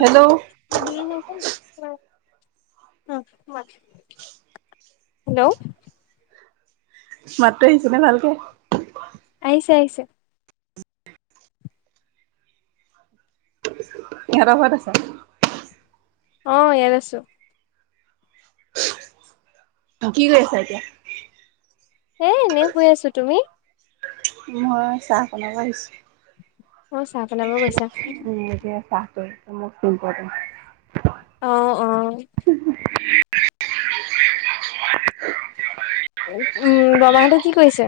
Hello অহ' [unintelligible] hello. মাতটো আহিছে নে ভালকে? আহিছে আহিছে। ইহঁতৰ ঘৰত আছা। অহ ইয়াত আছোঁ। কি কৰি আছা এতিয়া? এ এনেই শুই আছোঁ তুমি? মই চাহ বনাব আহিছোঁ। অ চাহ বনাব গৈছা [unintelligible] অহ' অহ'। উম' বৰমাহঁতে কি কৰিছে?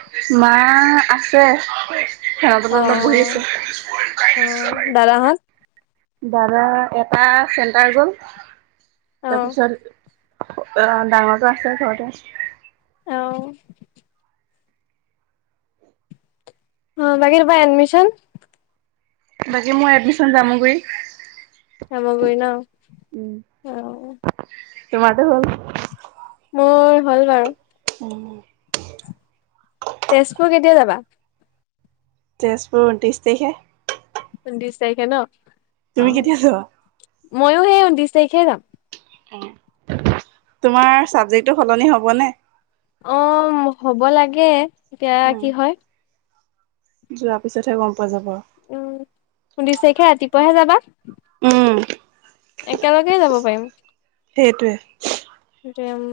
মাঁ আছে। ফেনৰ তলত অ অলপ বহি আছোঁ। অ দাদাহঁত দাদা এটা চেণ্টাৰ গ'ল। অ তাৰ পিছত অহ' ডাঙৰটো আছে ঘৰতে। অহ'। অহ, বাকি তোমাৰ এডমিশন? বাকী মই এডমিশ্যন জামুগুৰি। জামুগুৰি ন'। অহ। তোমাৰটো হ'ল। মোৰ হ'ল বাৰু। উম'। তেজপুৰ কেতিয়া যাবা? তেজপুৰ ঊনত্ৰিশ তাৰিখে। ঊনত্ৰিশ তাৰিখে ন'। তুমি কেতিয়া যোৱা? অহ ময়ো সেই ঊনত্ৰিশ তাৰিখে যাম। তোমাৰ চাবজেক্টতো সলনি হ'বনে? অহ' হ'ব লাগে, এতিয়া উম, কি হয়? যোৱাৰ পিছতহে গম পোৱা যাব আৰু। উম' ঊনত্ৰিছ তাৰিখে ৰাতিপুৱাহে যাবা? উম'। একেলগে যাব পাৰিম। সেইটোৱে। সেইটোৱে উম।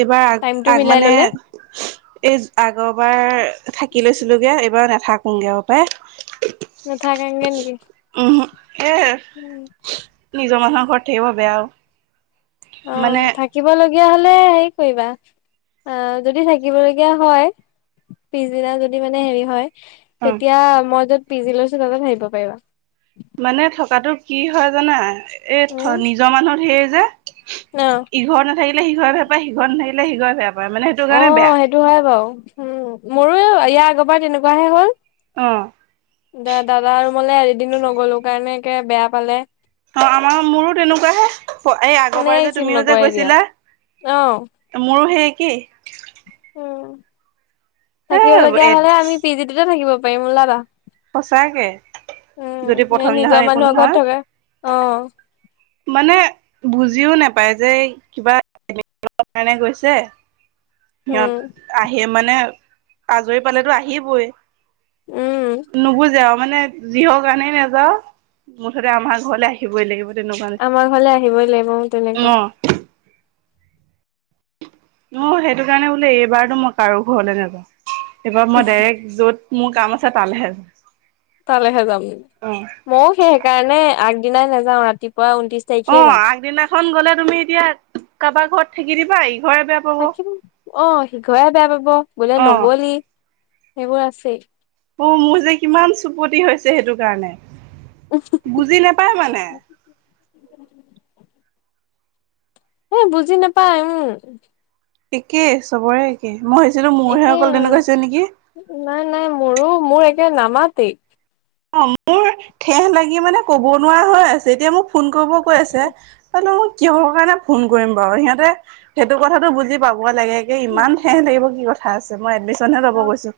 এইবাৰ আগ মানে এই আগৰ বাৰ থাকি লৈছিলোগে, এইবাৰ নাথাকোংগে আৰু পাই। [inaudible] নাথাকেংগে নেকি? উমহো এ নিজৰ মানুহৰ ঘৰত থাকিব বেয়া অ অ'। মানে থাকিবলগীয়া হলে হেৰি কৰিবা, অ' যদি থাকিবলগীয়া হয় পিছদিনা যদি মানে হেৰি হয়, উম তেতিয়া মই য'ত পিজি লৈছো তাতে থাকিব পাৰিবা। মানে থকাটো কি হয় জানা? এই উম নিজৰ মানুহ ঢেঁইৰ যে অ'। ইঘৰত নাথাকিলে সিঘৰে বেয়া পায়, সিঘৰত নথাকিলে সিঘৰে বেয়া পায় মানে এইটো কাৰণে বেয়া। এইটো হয় বাৰু! মোৰো ইয়াৰ আগৰবাৰ তেনেকুৱাহে হ'ল। অ'। দা-দাদা ৰুমলে এদিনো নগলো কাৰণে কে বেয়া পালে। অ' আমাৰ মোৰো তেনেকুৱাহে, এই ফোনে আগবাৰ যে ৰিচিভ তুমিও যে নকৰে এতিয়া গৈছিলা। অ মোৰো সেই একেই। উম এ থাকিব লগীয়া এ হলে আমি পিজিটোতে থাকিব পাৰিম ওলাবা। সঁচাকে উম, যদি প্ৰথম সেই দিনাখন নিজৰ একো মানুহৰ ঘৰত নহয় থকা অ' মানে বুজিও নাপায় যে, এই কিবা কাৰণে গৈছে। উম সিহঁত আহি মানে আজৰি পালেতো আহিবই। উম নুবুজে আৰু মানে। যিহৰ কাৰণেই নেযাও, মুঠতে আমাৰ ঘৰলৈ আহিবই লাগিব। তেনেকুৱা আমাৰ ঘৰলে আহিবই লাগিব। উম নিচিনা। তেনেকুৱা! অ অ' সেইটো কাৰণে বোলে এইবাৰতো মই কাৰো ঘৰলে নাযাওঁ। এইবাৰ মই ডাইৰেক্ট য'ত মোৰ কাম আছে তালেহে যা তালেহে যাম! ময়ো সেই সেইকাৰণে আগদিনাই নাযাওঁ। ৰাতিপুৱাই ঊনত্ৰিশ তাৰিখে অ' যাম আগদিনাখন গলে তুমি এতিয়া কাবাৰ ঘৰত থাকি দিবা। ইঘৰে বেয়া পাব অ থাকিম, অ' সিঘৰে বেয়া পাব বোলে নগলি সেইবোৰ আছেই। অ' মোৰ যে কিমান চুপতি হৈছে সেইটো কাৰণে। [unintelligible] বুজি নাপায় মানে। এ বুজি নাপায়। উম'! একে চবৰে একেই। মই ভাবিছিলো মোৰহে একেই অকল আৰু তেনেকুৱা হৈছে নেকি? নাই নাই, মোৰো-মোৰ একে নামাতেই। অ' মোৰ ঠেহ লাগি মানে ক'ব নোৱাৰা হৈ আছে। এতিয়া মোক ফোন কৰিব কৈ আছে। [unintelligible] কিহৰ কাৰণে ফোন কৰিম বাৰু! সিহঁতে সেইটো কথাটো বুজি পাব লাগে। এ ইমান ঠেহ লাগিব কি কথা আছে, মই এডমিশ্যনহে ল'ব গৈছোঁ।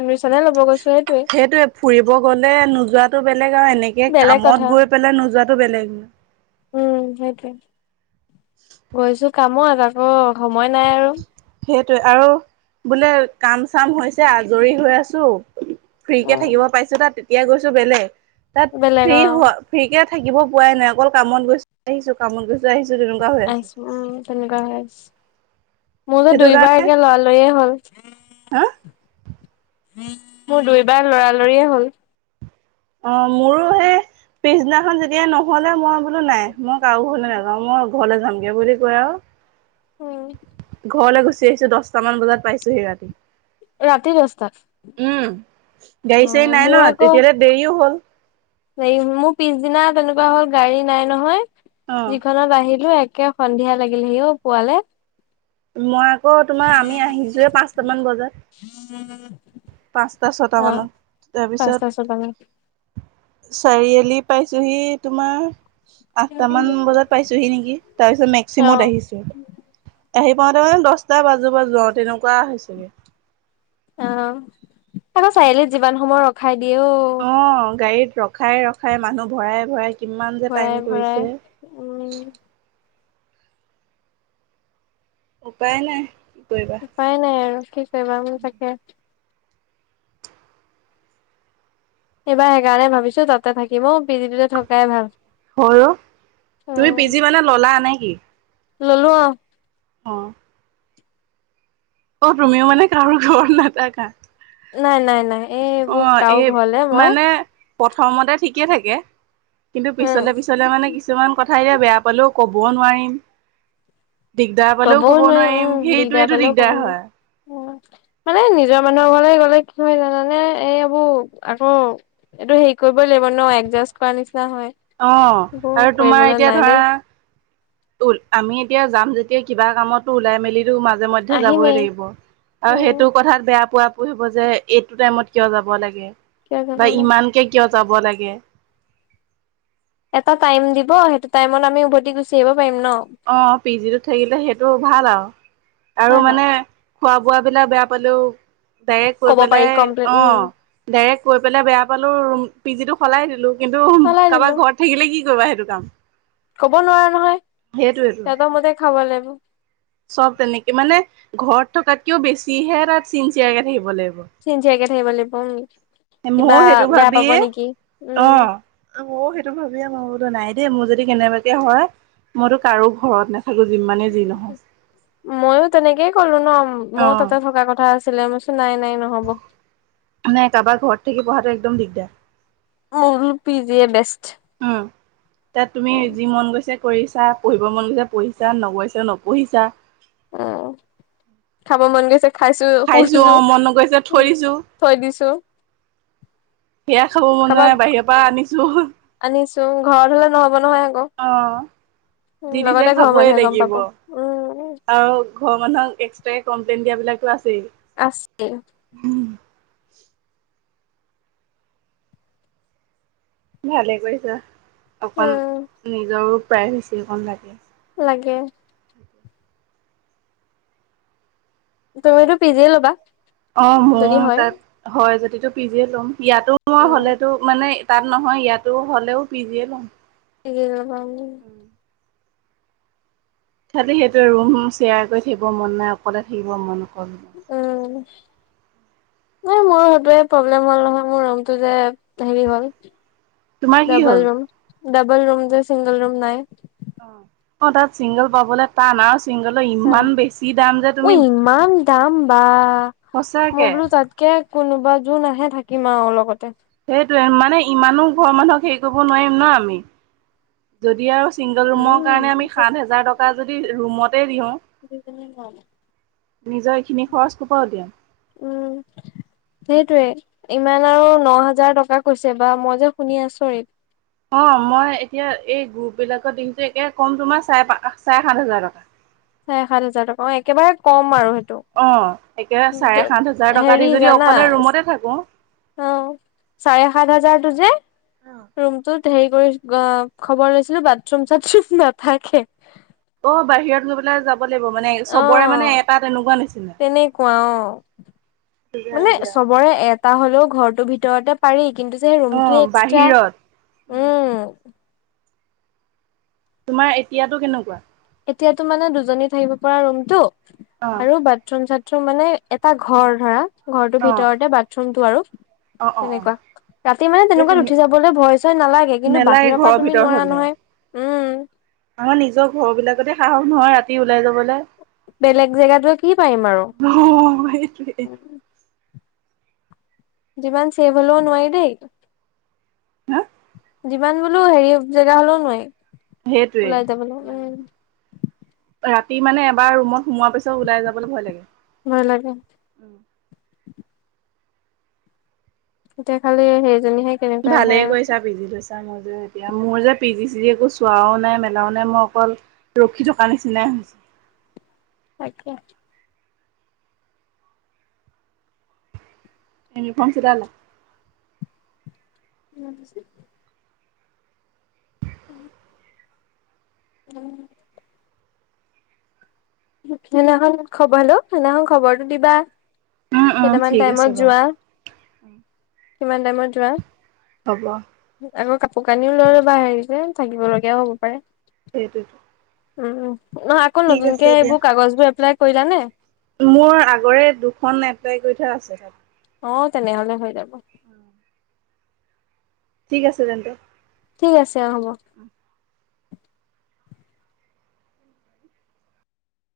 এডমিশ্যনহে লব গৈছো সেইটোৱে। সেইটোয়ে, ফুৰিব গ'লে নোযোৱাটো বেলেগ আৰু এনেকে বেলেগ কথা কামত গৈ পেলাই নোযোৱাতো বেলেগ। উম, সেইটোৱে গৈছো কামত আকৌ সময় নাই আৰু সেইটোৱে আৰু বোলে কাম-চাম হৈছে আজৰি হৈ আছো। ফ্ৰীকে উম থাকিব পাইছো তাত, তেতিয়া গৈছো বেলেগ তাত বেলেগ ফ্ৰী অ হোৱা ফ্ৰীকে থাকিব পোৱাই নাই, অকল কামত গৈছো আহিছো কামত গৈছ আহিছো তেনেকুৱা। হৈ আছে আহিছো উম, তেনেকুৱা হৈ আছ মোৰ যে সেইটো দুইবাৰ কাৰণে একে লৰালৰিয়ে হ'ল। হা? মোৰ দুইবাৰ লৰালৰিয়ে হ'ল। অ', মোৰো সেই পিছদিনাখন যেতিয়া নহ'লে মই বোলো নাই মই কাৰো ঘৰলে নযাওঁ। মই ঘৰলে যামগে বুলি কৈ আৰু উম। ঘৰলৈ গুচি আহিছো দশটামান বজাত পাইছোঁহি ৰাতি। ৰাতি দহটাত? উম, অ গাড়ী-চাড়ী নাই মোৰ ন' আকৌ তেতিয়ালে দেৰিও হ'ল। হেৰি মোৰ পিছদিনা তেনেকুৱা হ'ল গাড়ী নাই নহয়। অ যিখনত আহিলো একে সন্ধিয়া লাগিলেহি অ', পোৱালে। মই আকৌ তোমাৰ আমি আহিছোৱে পাঁচটামান বজাত। [inaudible] পাঁচটা ছটা অ মানত, পাঁচটা ছটা মান তাৰপিছত চাৰিআলি পাইছোহি তোমাৰ আঠটা মান বজাত পাইছোহি নেকি? তাৰপিছত অ মেক্সিমত আহিছোঁ। আহি পাওঁতে মানে দশটা বাজো বাজো আৰু তেনেকুৱা হৈছেগে। অ', আকৌ চাৰিআলিত যিমান সময় ৰখাই দিয়ে অ'। অ', গাড়ীত ৰখাই ৰখাই মানুহ ভৰাই ভৰাই কিমান যে ভৰাই টাইম ভৰাই কৰিছে। উম উপায় নাই। কি কৰিবা। উপাই নাই আৰু কি কৰিবা, উম, তাকে। এইবাৰ সেইকাৰণে ভাবিছো তাতে থাকিম ঔ, পিজিটোতে থকাই ভাল। হয় অ', তুমি উম পি জি মানে ল'লা নে কি? ল'লো। অ' অ'। অ', তুমিও মানে কাৰো ঘৰত নাথাকা? নাই নাই এই অ এইবোৰ কাও এই ঘৰলে মই মানে প্ৰথমতে ঠিকে থাকে, কিন্তু উম পিছলে পিছলে মানে কিছু কিছুমান কথা এতিয়া বেয়া পালেও ক'ব নোৱাৰিম। দিগদাৰ পালেও কবও ক'ব নোৱাৰি নোৱাৰিম, সেইটোয়েতো দিগদাৰ হয়। উ, মানে নিজৰ মানুহৰ ঘৰলৈ গ'লে কি হয় জানানে এই আবোৰ আকৌ এইটো হেৰি কৰিবই লাগিব ন' এডজাষ্ট কৰা নিচিনা হয়, অ এইবোৰ আৰু তোমাৰ কৰিবলৈ এতিয়া নাই ধৰা দেই। আমি এতিয়া যাম যেতিয়া কিবা কামতটো ওলাই মেলিটো মাজে মধ্যে যাবই আহিমেই লাগিব। আৰু উম সেইটো কথাত বেয়া পোৱা পুই হ'ব যে, এইটো টাইমত কিয় যাব লাগে কিয় যাব বা লাগে ইমানকে কিয় যাব লাগে। এটা টাইম দিব সেইটো টাইমত আমি উভতি গুচি আহিব পাৰিম ন'। অ', পি জিটোত থাকিলে সেইটো ভাল আৰু, আৰু হয় ন মানে খোৱা বোৱাবিলাক বেয়া পালেও ডাইৰেক্ট কৈ ক'ব পাৰি পেলাই কমপ্লেইন উম অ'। ডাইৰেক্ট কৈ পেলাই বেয়া পালেওঁ পিজিটো সলাই দিলো, কিন্তু সলাই দিলো কাৰোবাৰ ঘৰত থাকিলে কি কৰিবা সেইটো কাম। ক'ব নোৱাৰা নহয়। সেইটোৱেটো। সিহঁতৰ মতে খাব লাগিব চ'ব তেনেকে মানে ঘৰত থকাতকেও বেছিহে তাত চিনচিয়াৰকে থাকিব লাগিব। চিনচিয়াৰকে থাকিব লাগিব, উম। এই কিবা মইও সেইটো বেয়া পাব ভাবিয়ে নেকি উম অ'। মইও সেইটো ভাবিয়ে মই বোলো নাই দেই মোৰ যদি কেনেবাকে হয়, মইতো কাৰো ঘৰত না [unintelligible] যিমান ময়ো তেনেকেই ক'লো ন', অ ময়ো তাতে থকা কথা আছ ছিলে ম কছো নাই, নাই নহ'ব। নাই, কাবাৰ ঘৰ থাকি পঢ়াটো একদম দিগদাৰ। [unintelligible] PGA best. উম। তাত তুমি উম যি মন গৈছে পঢ়িছা। পঢ়িব মন গৈছে পঢ়িছা, নগৈছা নপঢ়িছা। অ', খাব মন গৈছে খাইছোঁ, খাইছো অ পঢ়িছোঁ, মন নগৈছে থৈ দিছো থৈ দিছোঁ। সেয়া খাব মন যোৱা নাই, বাহিৰৰ পৰা আনিছোঁ। আনিছোঁ, ঘৰত হ'লে নহ'ব নহয় আকৌ। অ', উম যি দিছে লগতে ঘৰৰ খাবই মানুহে গম লাগিব। পাব উম আৰু ঘৰৰ মানুহক এক্সট্ৰাকে কমপ্লেইন দিয়া বিলাকটো আছেই। আ ছে। ভালেই কৰিছা। অকণ উম নিজৰো প্ৰাইভেচী অকণ লাগে। লাগে। তুমিতো পিজিএ ল'বা? অ', যদি মোৰ হয় তাত হয় যদিটো পিজিএ লম। ইয়াতো মই উম হ'লেতো মানে তাত নহয়, ইয়াতো হ'লেও পিজিয়ে ল'ম। [unintelligible] [unintelligible] খালি সেইটোয়ে ৰুম শেয়াৰ কৰি থাকিব মন নাই, অকলে থাকিব মন অকল। উম। এ মোৰো সেটোৱে প্ৰব্লেম হ'ল নহয়, মোৰ ৰুমটো যে হেৰি হ'ল তোমাৰ কি ডাবল হ'ল ৰুম, ডাবল ৰুম যে ছিংগল ৰুম নাই। অ', তাত চিংগল পাবলৈ টান আঅস টান। ঐ ইমান দাম বা মই সঁচাকে বোলো তাত কে কোনোবা যোন আহে থাকিম আৰু লগতে। সেইটোৱে মানে ইমানো ঘৰৰ মানুহক হেৰি কৰিব নোৱাৰিম ন', আমি। যদি আৰু ছিংগল ৰুমৰ উম কাৰণে আমি সাত হেজাৰ টকা যদি ৰুমতে দিওঁ। [unintelligible] নিজৰ এইখিনি খৰচ কৰ পৰা উলিয়াম? সেইটোয়ে, ইমান আৰু ন হাজাৰ টকা কৈছে বা মই যে শুনি আচৰিত। অ', মই এতিয়া এই গ্ৰুপবিলাকত দেখিছো একে কম তোমাৰ চাৰে পা চাৰে সাত হাজাৰ টকা। চাৰে সাত হাজাৰ টকা, অ', একেবাৰে কম আৰু সেইটো। অ', একে চাৰে সাত হাজাৰ টকা হেৰি দি যদি জানা অকলে ৰুমতে থাকো অ', চাৰে সাত হাজাৰটো যে ৰুমটোত হেৰি কৰি অ', খবৰ লৈছিলো, বাথৰুম-চাথৰুম নাথাকে। অ', বাহিৰত গৈ পেলাই যাব ব লাগিব মানে অ চবৰে মানে এটা তেনেকুৱা নিচিনা। তেনেকুৱা অ মানে চবৰে এট টা হ'লেও ঘৰটোৰ ভিতৰতে পাৰি কিন্তু যে অ ৰুমটো এক্সট্ৰা। বাহিৰত উম। তোমাৰ এতিয়াতো কেনেকুৱা? এতিয়াটো মানে দুজনী থাকিব পৰা ৰুমটো, অ আৰু বাথৰুম-চাথৰুম মানে এটা ঘৰ ধৰা, ঘৰটোৰ অ ভিতৰতে বাথৰুমটো আৰু। অ অ অ তেনেকুৱা ৰাতি মানে সেইটো তেনেকুৱাত উঠি যাবলৈ ভয় চয় নালাগে কিন্তু নেলাগে বাহিৰৰ ঘৰৰ পৰা তুমি ভিতৰত নোৱাৰা হলে নহয় উম আমাৰ নিজৰ ঘৰবিলাকতে সাহস নহয় ৰাতি ওলাই যাবলৈ বেলেগ জেগাটোৱে কি পাৰিম আৰু অ সেইটোৱেই। যিমান চেফ হ'লেও নোৱাৰি দেই হা যিমান বোলো হেৰি জেগা হ'লেও নোৱাৰি সেইটোৱে। ওলাই যাবলৈ মানে উম ৰাতি মানে এবাৰ ৰুমত সোমোৱাৰ পিছত ওলাই যাবলৈ ভয় লাগে ভয় লাগে এতিয়া খালি সেইজনীহে কেনেকুৱা আহে ভালেই আৰু কৰিছা পি জি লৈছা [unintelligible] এতিয়া মোৰ যে পি জি চিজি একো চোৱাও নাই মেলাও নাই মই অকল ৰখি থকা নিচিনাই হৈছে। তাকে ইউনিৰ্ফম চিলালা? [unintelligible] [inaudible] উম সেইদিনাখন খবৰলো সেইদিনাখন খবৰটো দিবা উম, উম, কেইটামান ঠিক আছে টাইমত বাৰু যোৱা কিমান টাইমত যোৱা হ'ব আৰু কাপোৰ কানিও লৈ ল'বা হেৰি যে থাকিব লগগীয়াও হ'ব পাৰে সেইটোৱেটো উম, উম। নহয় আকৌ নতুনকে দিয়া। এইবোৰ কাগজ বোৰ এপ্লাই কৰিলা নাই? মোৰ আগৰে দুখন এপ্লাই কৰি থোৱা আছে [unintelligible] অ তেনেহ'লে হৈ যাব [inaudible] ঠিক আছে [unintelligible] ঠিক আছে অ হ'ব অ